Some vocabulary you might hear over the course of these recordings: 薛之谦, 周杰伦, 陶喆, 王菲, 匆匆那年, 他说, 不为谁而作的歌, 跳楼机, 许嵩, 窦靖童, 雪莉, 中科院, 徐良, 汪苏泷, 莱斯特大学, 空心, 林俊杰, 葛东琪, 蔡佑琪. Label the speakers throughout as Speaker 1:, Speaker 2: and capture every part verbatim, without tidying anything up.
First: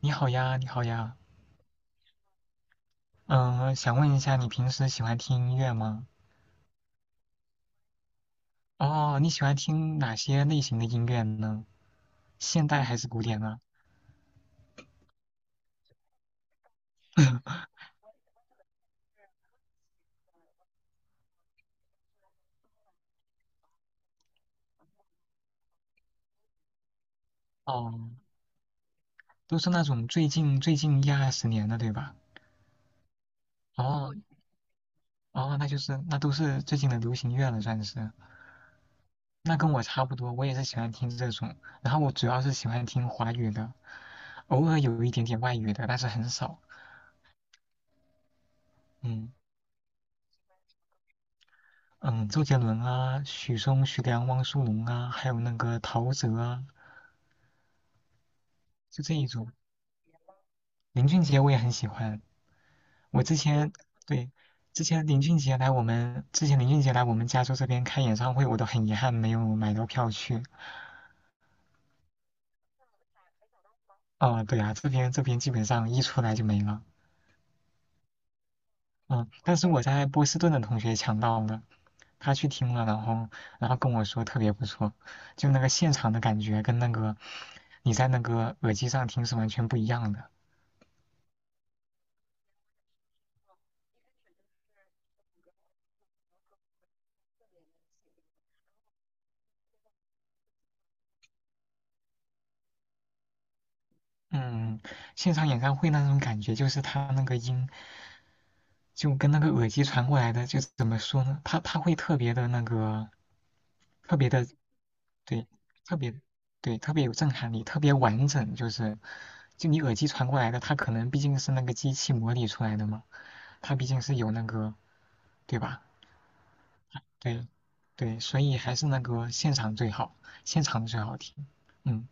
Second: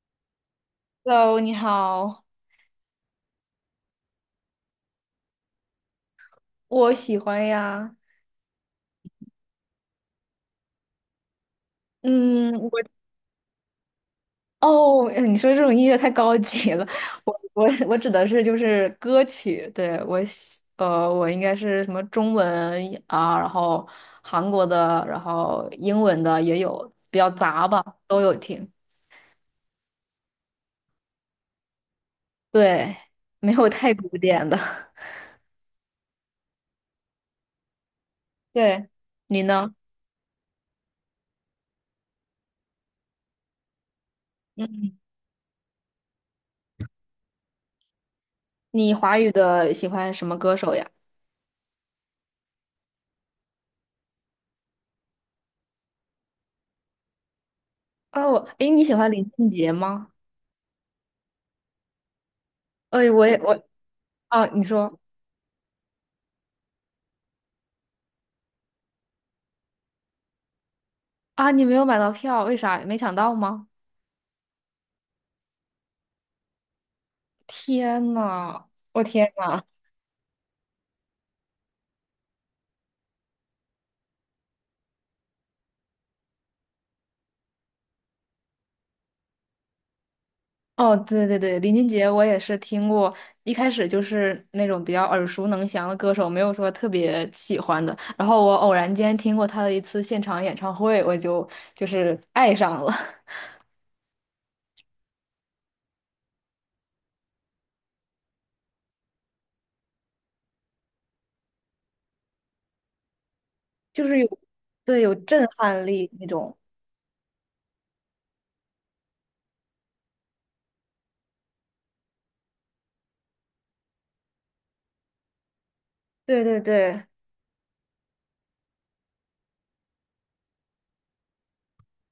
Speaker 1: 你好呀，你好呀。
Speaker 2: Hello，你好，
Speaker 1: 嗯，想问一下，你平时喜欢听音乐吗？
Speaker 2: 我喜欢呀。
Speaker 1: 哦，你喜欢听哪些类型的音乐呢？
Speaker 2: 嗯，
Speaker 1: 现
Speaker 2: 我
Speaker 1: 代还是古典啊？
Speaker 2: 哦，哎你说这种音乐太高级了。我我我指的是就是歌曲，对，我喜呃，我应该是什么中文啊，然后韩国的，然后英文的也有，比较杂吧，
Speaker 1: 哦，
Speaker 2: 都有听。
Speaker 1: 都是那种最近最近一二十年的，对吧？
Speaker 2: 对，没有太古
Speaker 1: 哦
Speaker 2: 典的。
Speaker 1: 哦，那就是那都是最近的流行乐了，算是。
Speaker 2: 对，你
Speaker 1: 那跟
Speaker 2: 呢？
Speaker 1: 我差不多，我也是喜欢听这种，然后我主要是喜欢听华语的，偶尔
Speaker 2: 嗯，
Speaker 1: 有一点点外语的，但是很少。
Speaker 2: 你华语
Speaker 1: 嗯
Speaker 2: 的喜欢什么歌手呀？
Speaker 1: 嗯，周杰伦啊，许嵩、徐良、汪苏泷啊，还有那个陶喆啊，
Speaker 2: 哦，诶，你喜
Speaker 1: 就
Speaker 2: 欢
Speaker 1: 这一
Speaker 2: 林俊
Speaker 1: 种。
Speaker 2: 杰吗？
Speaker 1: 林俊杰我也很喜欢。
Speaker 2: 哎，
Speaker 1: 我
Speaker 2: 我
Speaker 1: 之
Speaker 2: 也我
Speaker 1: 前对。
Speaker 2: 哦，你
Speaker 1: 之
Speaker 2: 说。
Speaker 1: 前林俊杰来我们之前林俊杰来我们加州这边开演唱会，我都很遗憾没有买到票去。
Speaker 2: 啊，你没有买到票，为啥？没抢到吗？
Speaker 1: 哦，对啊，这边这边基本上一出来就没了。
Speaker 2: 天呐，我
Speaker 1: 嗯，
Speaker 2: 天
Speaker 1: 但
Speaker 2: 呐！
Speaker 1: 是我在波士顿的同学抢到了，他去听了，然后然后跟我说特别不错，就那个现场的感觉跟那个你在那个耳机上听是完全不一样的。
Speaker 2: 哦，对对对，林俊杰我也是听过，一开始就是那种比较耳熟能详的歌手，没有说特别喜欢的。然后我偶然间听过他的一次现场演唱会，我就就是爱上了。
Speaker 1: 嗯，现场演唱会那种感觉就是他那个音。就跟那个耳机传过来的，就怎么说呢？它它会特别的那个，
Speaker 2: 就
Speaker 1: 特
Speaker 2: 是
Speaker 1: 别
Speaker 2: 有，
Speaker 1: 的，
Speaker 2: 对，有震
Speaker 1: 对。
Speaker 2: 撼
Speaker 1: 特
Speaker 2: 力
Speaker 1: 别，
Speaker 2: 那种。
Speaker 1: 对。特别有震撼力，特别完整。就是就你耳机传过来的，它可能毕竟是那个机器模拟出来的嘛，它毕竟是有那个，对吧？
Speaker 2: 对对对，
Speaker 1: 对对，所以还是那个现场最好，现场最好听。嗯。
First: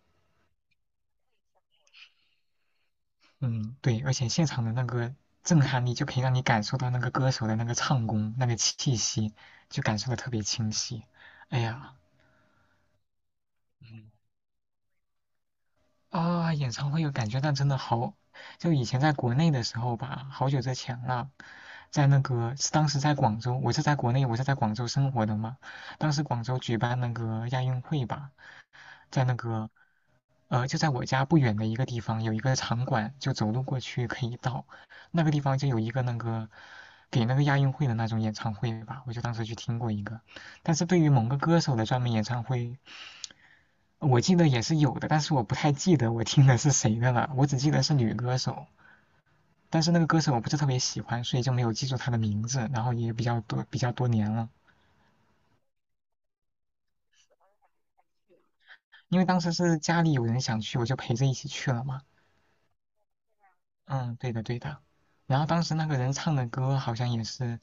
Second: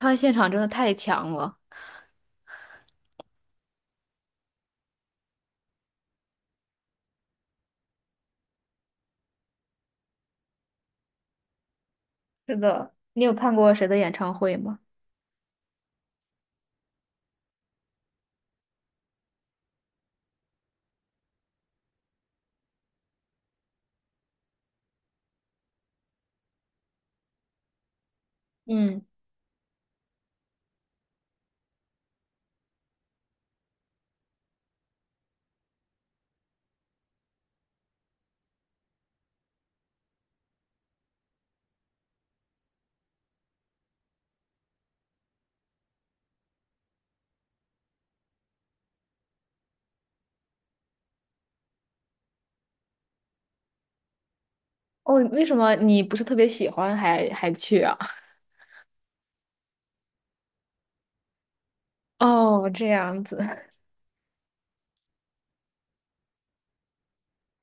Speaker 2: 他现场真的太强了。
Speaker 1: 嗯，对，而且现场的那个震撼力就可以让你感受到那个歌手的那个唱功、那个气息，就感受的特别清晰。哎呀，
Speaker 2: 是的，你有看过谁的
Speaker 1: 嗯，
Speaker 2: 演唱会吗？
Speaker 1: 啊，演唱会有感觉，但真的好，就以前在国内的时候吧，好久之前了，在那个是当时在广州，我是在国内，我是在广州生活的嘛，当时广州举办那个亚运会吧，
Speaker 2: 嗯，
Speaker 1: 在那个呃，就在我家不远的一个地方有一个场馆，就走路过去可以到。那个地方就有一个那个给那个亚运会的那种演唱会吧，我就当时去听过一个。但是对于某个歌手的专门演唱会，我记得也是有的，但是我不太记得我听的是谁的了，我只记得是女歌手。但是那个歌手我不是特别喜欢，所以就没有记住她的名字，然后也比较多比较多年了。
Speaker 2: 哦，为什么你不是特别喜欢还还去啊？
Speaker 1: 因为当时是家里有人想去，我就陪着一起去了嘛。
Speaker 2: 哦，这样子。
Speaker 1: 嗯，对的对的。然后当时那个人唱的歌好像也是。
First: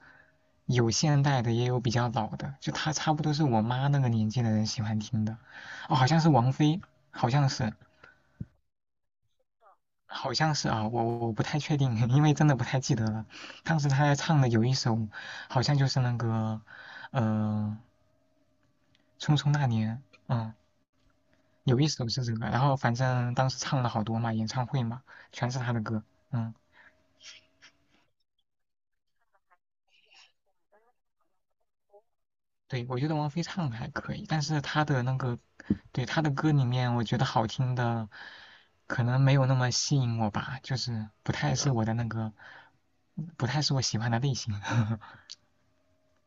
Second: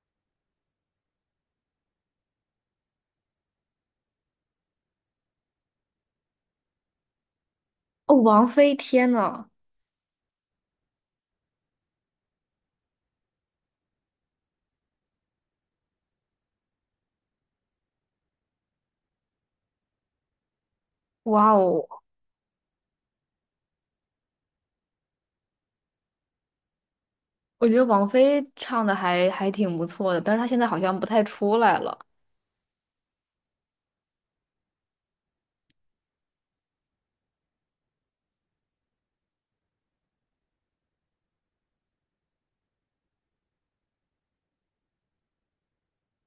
Speaker 1: 有现代的，也有比较老的，就他差不多是我妈那个年纪的人喜欢听的。哦，好像是王菲，好像是，
Speaker 2: 哦，王菲，天呐，
Speaker 1: 好像是啊，我我不太确定，因为真的不太记得了。当时她在唱的有一首，好像就是那个，呃，《匆匆那年》，嗯，
Speaker 2: 哇
Speaker 1: 有
Speaker 2: 哦！
Speaker 1: 一首是这个，然后反正当时唱了好多嘛，演唱会嘛，全是她的歌，嗯。
Speaker 2: 我觉得王菲唱的还还挺不错的，但是她现在好像不太出来了。
Speaker 1: 对，我觉得王菲唱的还可以，但是她的那个，对，她的歌里面，我觉得好听的可能没有那么吸引我吧，就是不太是我的那个，不太是我喜欢的类型。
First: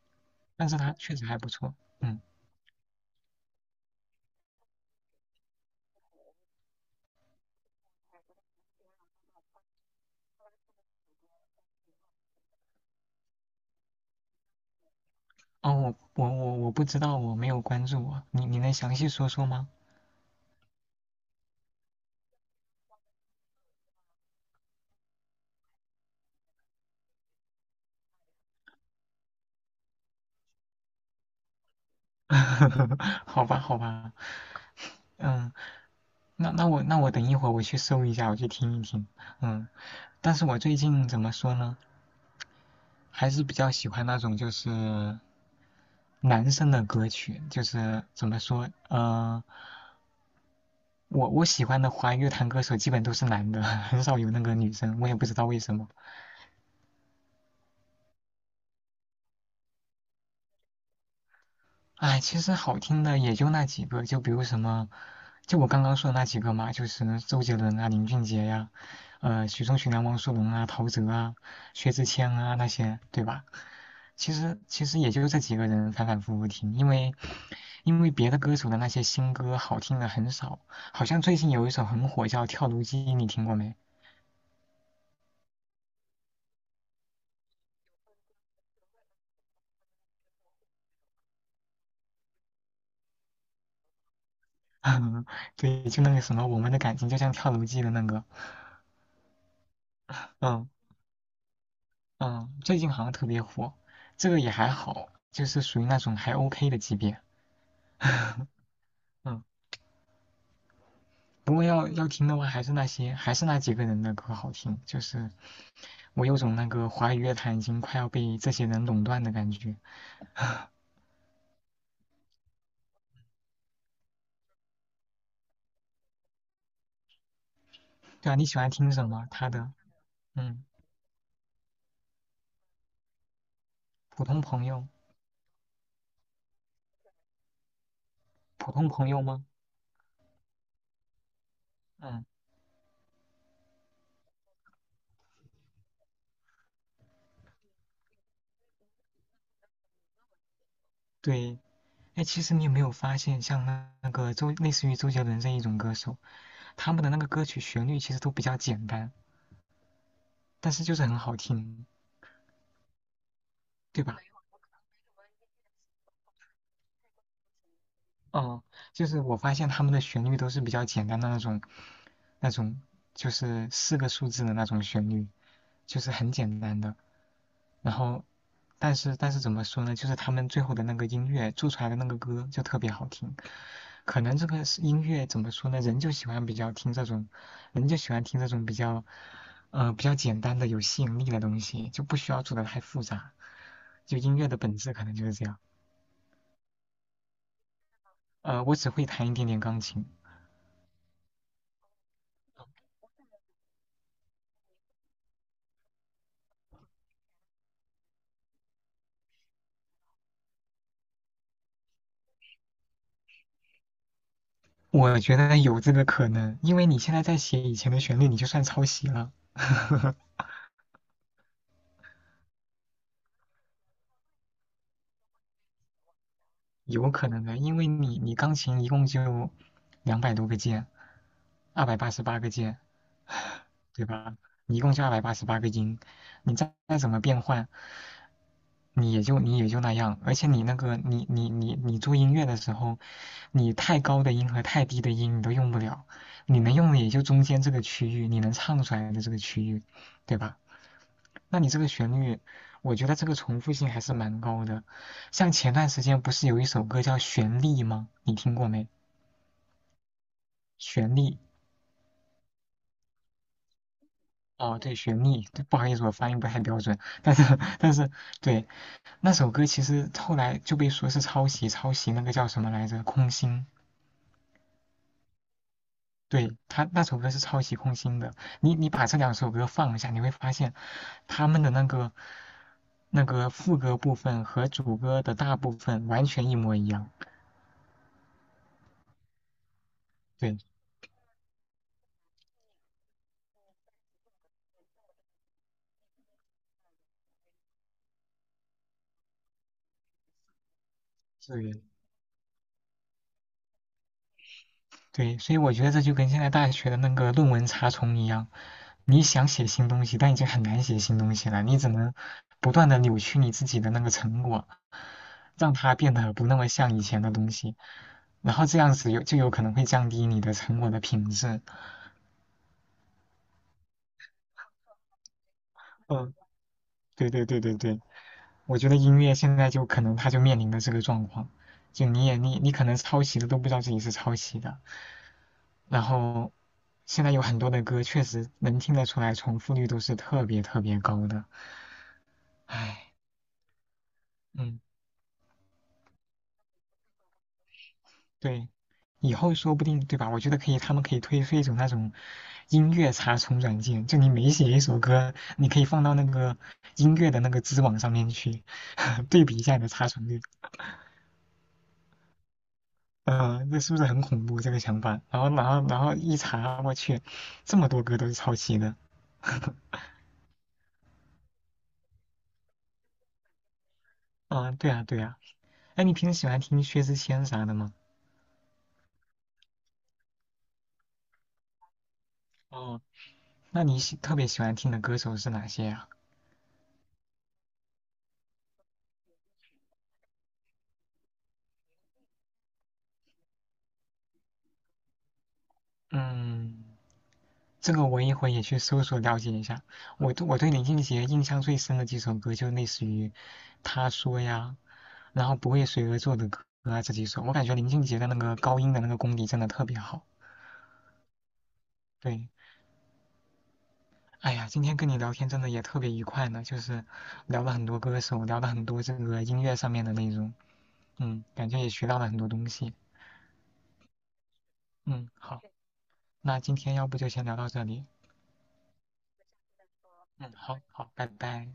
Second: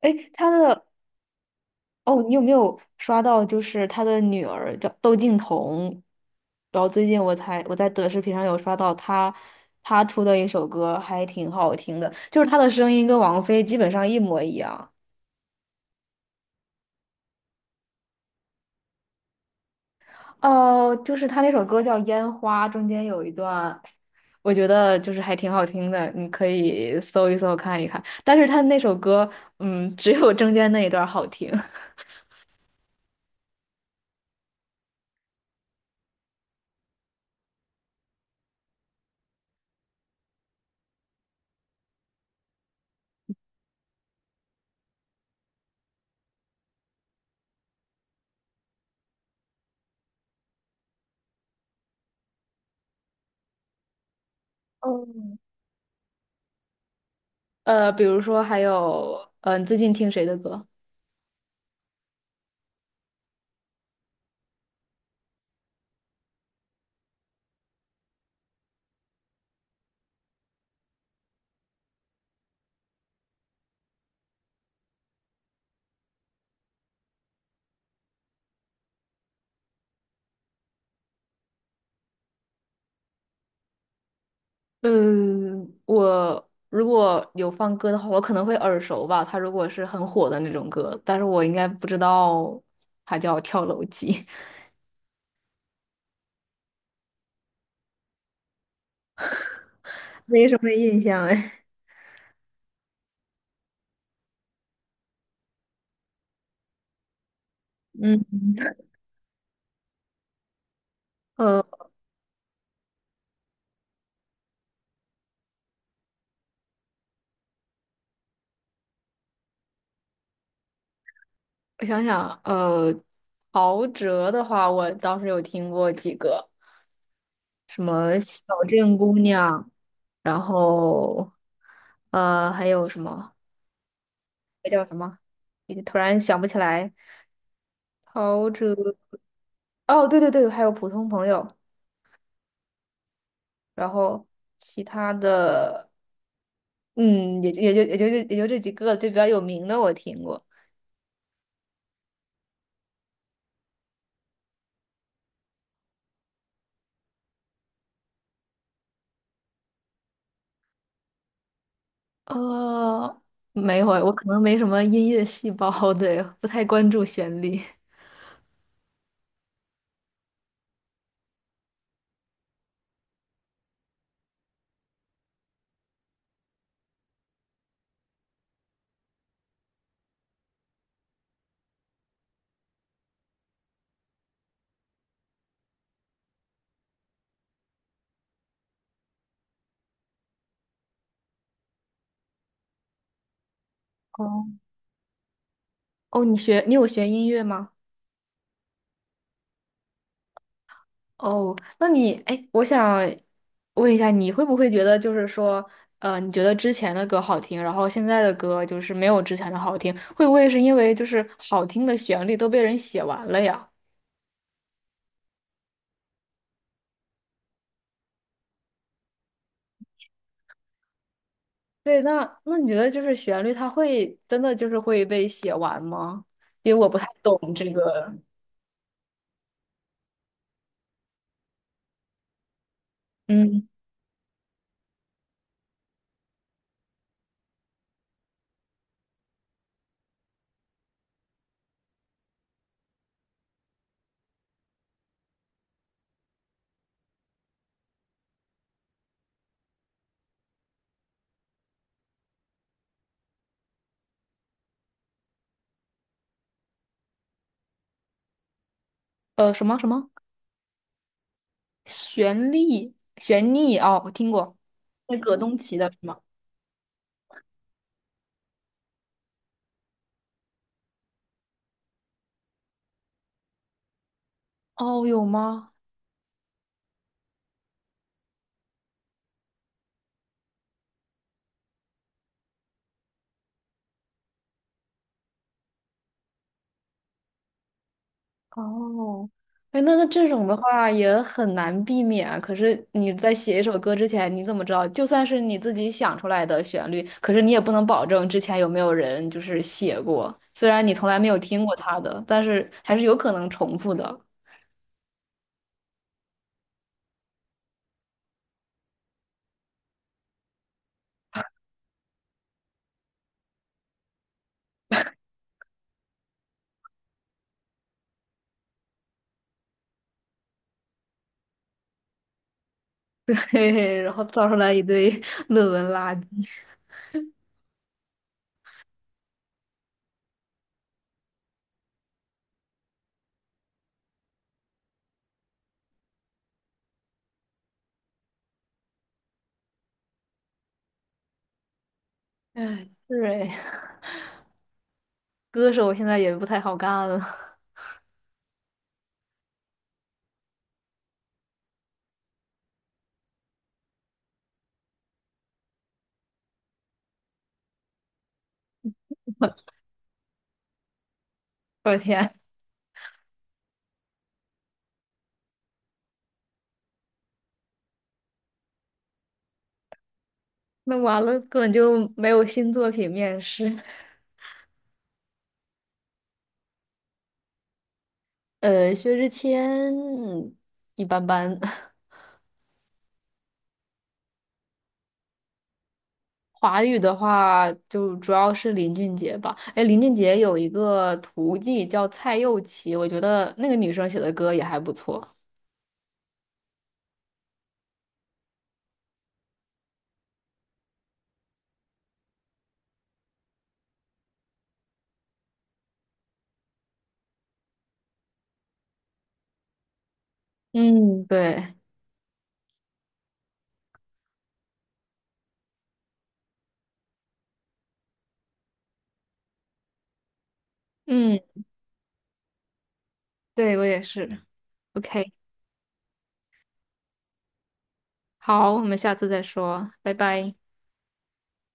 Speaker 2: 哎，她
Speaker 1: 但是
Speaker 2: 的
Speaker 1: 她确实还不错，嗯。
Speaker 2: 哦，你有没有刷到？就是她的女儿叫窦靖童，然后最近我才我在短视频上有刷到她，她出的一首歌还挺好听的，就是她的声音跟王菲基本上一模一样。
Speaker 1: 哦，我我我我不知道，我没有关注我。你你能详细说说吗？
Speaker 2: 哦，就是她那首歌叫《烟花》，中间有一段。我觉得就是还挺好听的，你可以搜一搜看一看。但是他那首歌，嗯，只有中间那一段儿好听。
Speaker 1: 好吧，好吧，嗯，那那我那我等一会儿我去搜一下，我去听一听，嗯。但是我最近怎么说呢，还是比较喜欢那种就是。男生的歌曲，就是怎么说，呃，我我喜欢的华语乐坛歌手基本都是男的，很少有那个女生，我也不知
Speaker 2: 嗯
Speaker 1: 道为什么。
Speaker 2: 呃，比如说还有，嗯、你最近听谁的歌？
Speaker 1: 哎，其实好听的也就那几个，就比如什么，就我刚刚说的那几个嘛，就是周杰伦啊、林俊杰呀、啊呃，许嵩、徐良、汪苏泷啊、陶喆啊、薛之谦啊那些，对吧？其实其实也就这几个人反反复复听，因为因为别的歌手的那些新歌好听的很少，好像最近有一首很火叫《跳楼机》，你听过没？
Speaker 2: 嗯，我如果有放歌的话，我可能会耳熟吧。他如果是很火的那种歌，但是我应该不知道他叫《跳楼机》。
Speaker 1: 嗯，对，就那个什么，我们的感情就像跳楼机的那个，
Speaker 2: 没什
Speaker 1: 嗯
Speaker 2: 么印象哎。
Speaker 1: 嗯，最近好像特别火，这个也还好，就是属于那种还 OK 的级别，
Speaker 2: 嗯，
Speaker 1: 嗯，不
Speaker 2: 呃，
Speaker 1: 过要要听的话，还是那些还是那几个人的歌好听，就是我有种那个华语乐坛已经快要被这些人垄断的感觉。
Speaker 2: 我想想，呃，陶喆的话，我倒是有听过几个。什么
Speaker 1: 对啊，
Speaker 2: 小
Speaker 1: 你喜欢听
Speaker 2: 镇
Speaker 1: 什
Speaker 2: 姑
Speaker 1: 么？他
Speaker 2: 娘，
Speaker 1: 的，
Speaker 2: 然
Speaker 1: 嗯，
Speaker 2: 后呃还有什么
Speaker 1: 普通朋
Speaker 2: 那叫
Speaker 1: 友，
Speaker 2: 什么？也突然想不起来。陶
Speaker 1: 普
Speaker 2: 喆
Speaker 1: 通朋友吗？
Speaker 2: 哦，对对对，还有普通朋友，
Speaker 1: 嗯，
Speaker 2: 然后其他的嗯，也就也就也就这也就这几个就比较有名的我听过。
Speaker 1: 对，哎，其实你有没有发现，像那那个周类似于周杰伦这一种歌手？他们的那个歌曲旋律其实都比较简单，但是就是很好听，
Speaker 2: 呃，没有，
Speaker 1: 对
Speaker 2: 我
Speaker 1: 吧？
Speaker 2: 可能没什么音乐细胞，对，不太关注旋律。
Speaker 1: 哦，就是我发现他们的旋律都是比较简单的那种，那种就是四个数字的那种旋律，就是很简单的。然后，但是但是怎么说呢？就是他们最后的那个音乐做出来的那个歌就特别好听。可能这个是音乐怎么说呢？人就喜欢比较听这种，人就喜欢听这种比较，呃，比较简单的有吸引力的东西，就不需要做的太复杂。就音
Speaker 2: 哦
Speaker 1: 乐的本质可能就是这样。
Speaker 2: 哦，你学你有学音乐吗？
Speaker 1: 呃，我只会弹一点点钢琴，
Speaker 2: 哦，那你，哎，我想问一下，你会不会觉得就是说，呃，你觉得之前的歌好听，然后现在的歌就是没有之前的好听，会不会是因为就是好听的旋律都被人写完了呀？
Speaker 1: 我觉得有这个可能，因为你现在在写以前的旋律，你就算抄袭了，
Speaker 2: 对，那那你觉得就是旋律它会真的就是会被写完吗？因为我不太
Speaker 1: 有可能
Speaker 2: 懂
Speaker 1: 的，
Speaker 2: 这
Speaker 1: 因为
Speaker 2: 个，
Speaker 1: 你你钢琴一共就两百多个键。二百八十八个键，
Speaker 2: 嗯，
Speaker 1: 对吧？你一共就二百八十八个音，你再再怎么变换，你也就你也就那样。而且你那个你你你你做音乐的时候，你太高的音和太低的音你都用不了，你能用的也就中间这个区域，你能唱出来的这个区域，对吧？那你这个旋律，我觉得这个重复性还是蛮高的。像前段时间不是有一首歌叫《旋律》吗？你听过没？
Speaker 2: 呃，什么什么
Speaker 1: 旋律。
Speaker 2: 旋律旋律哦，我听过，
Speaker 1: 哦，对，雪
Speaker 2: 那葛
Speaker 1: 莉，
Speaker 2: 东
Speaker 1: 对，
Speaker 2: 琪
Speaker 1: 不好
Speaker 2: 的
Speaker 1: 意
Speaker 2: 是
Speaker 1: 思，我
Speaker 2: 吗？
Speaker 1: 发音不太标准，但是，但是，对，那首歌其实后来就被说是抄袭，抄袭那个叫什么来着，空心，
Speaker 2: 哦，有吗？
Speaker 1: 对，他那首歌是抄袭空心的。你你把这两首歌放一下，你会发现他们的那个那个副歌部分和主歌的大部分完全一模一样。
Speaker 2: 哦，哎，那那这种的
Speaker 1: 对，
Speaker 2: 话也很难避免啊可是你在写一首歌之前，你怎么知道？就算是你自己想出来的旋律，可是你也不能保证之前有没有人就是写过。虽然你从来没有听
Speaker 1: 对，
Speaker 2: 过他的，但是还是有可能重复的。
Speaker 1: 对，所以我觉得这就跟现在大学的那个论文查重一样，你想写新东西，但已经很难写新东西了。你只能不断的扭曲你自己的那个成果，让它变得不那么像以前的东西，然后这样子有就有可能会降低你的成果的品质。
Speaker 2: 嘿嘿，然后造出来一堆 论文垃
Speaker 1: 嗯，
Speaker 2: 圾。
Speaker 1: 对对对对对，我觉得音乐现在就可能它就面临的这个状况，就你也你你可能抄袭的都不知道自己是抄袭的，然后现在有很多的歌确实能听得出来重复率都是特别特别高的，
Speaker 2: 哎，
Speaker 1: 唉，
Speaker 2: 是哎，
Speaker 1: 嗯。
Speaker 2: 歌手现在也不太好干了。
Speaker 1: 对，以后说不定，对吧？我觉得可以，他们可以推出一种那种音乐查重软件，就你每写一首歌，你可以放到那个音乐的那个知网上面去，对比一下你的查重率。
Speaker 2: 我的天，
Speaker 1: 嗯、这是不是很恐怖这个想法？然后，然后，然后一查，我去，这么多歌都是抄袭的。
Speaker 2: 那完了，根本就没有新作品面世。
Speaker 1: 嗯、对啊，对啊。哎，你平时喜欢听薛之谦啥的吗？
Speaker 2: 呃，薛之谦嗯一般般。
Speaker 1: 哦，那你喜特别喜欢听的歌手是哪些呀、
Speaker 2: 华语的话，就主要是林俊杰吧。哎，林俊杰有一个徒弟叫蔡佑琪，我觉得那个女生写的歌也还不错。
Speaker 1: 嗯。这个我一会也去搜索了解一下。我对我对林俊杰印象最深的几首歌，就类似于《他说》呀，然后《不为谁而作的歌》啊这几首。我感觉林俊杰的那个高音的那个功底真的特别好。
Speaker 2: 嗯，对，
Speaker 1: 对，哎呀，今天跟你聊天真的也特别愉快呢，就是聊了很多歌手，聊了很多这个音乐上面的内容。
Speaker 2: 嗯，
Speaker 1: 嗯，感觉也学到了很多东西。
Speaker 2: 对，我也是。
Speaker 1: 嗯，
Speaker 2: OK,
Speaker 1: 好，那今天要不就先聊到这里。
Speaker 2: 好，我们下次再说，拜
Speaker 1: 嗯，
Speaker 2: 拜。
Speaker 1: 好好，拜拜。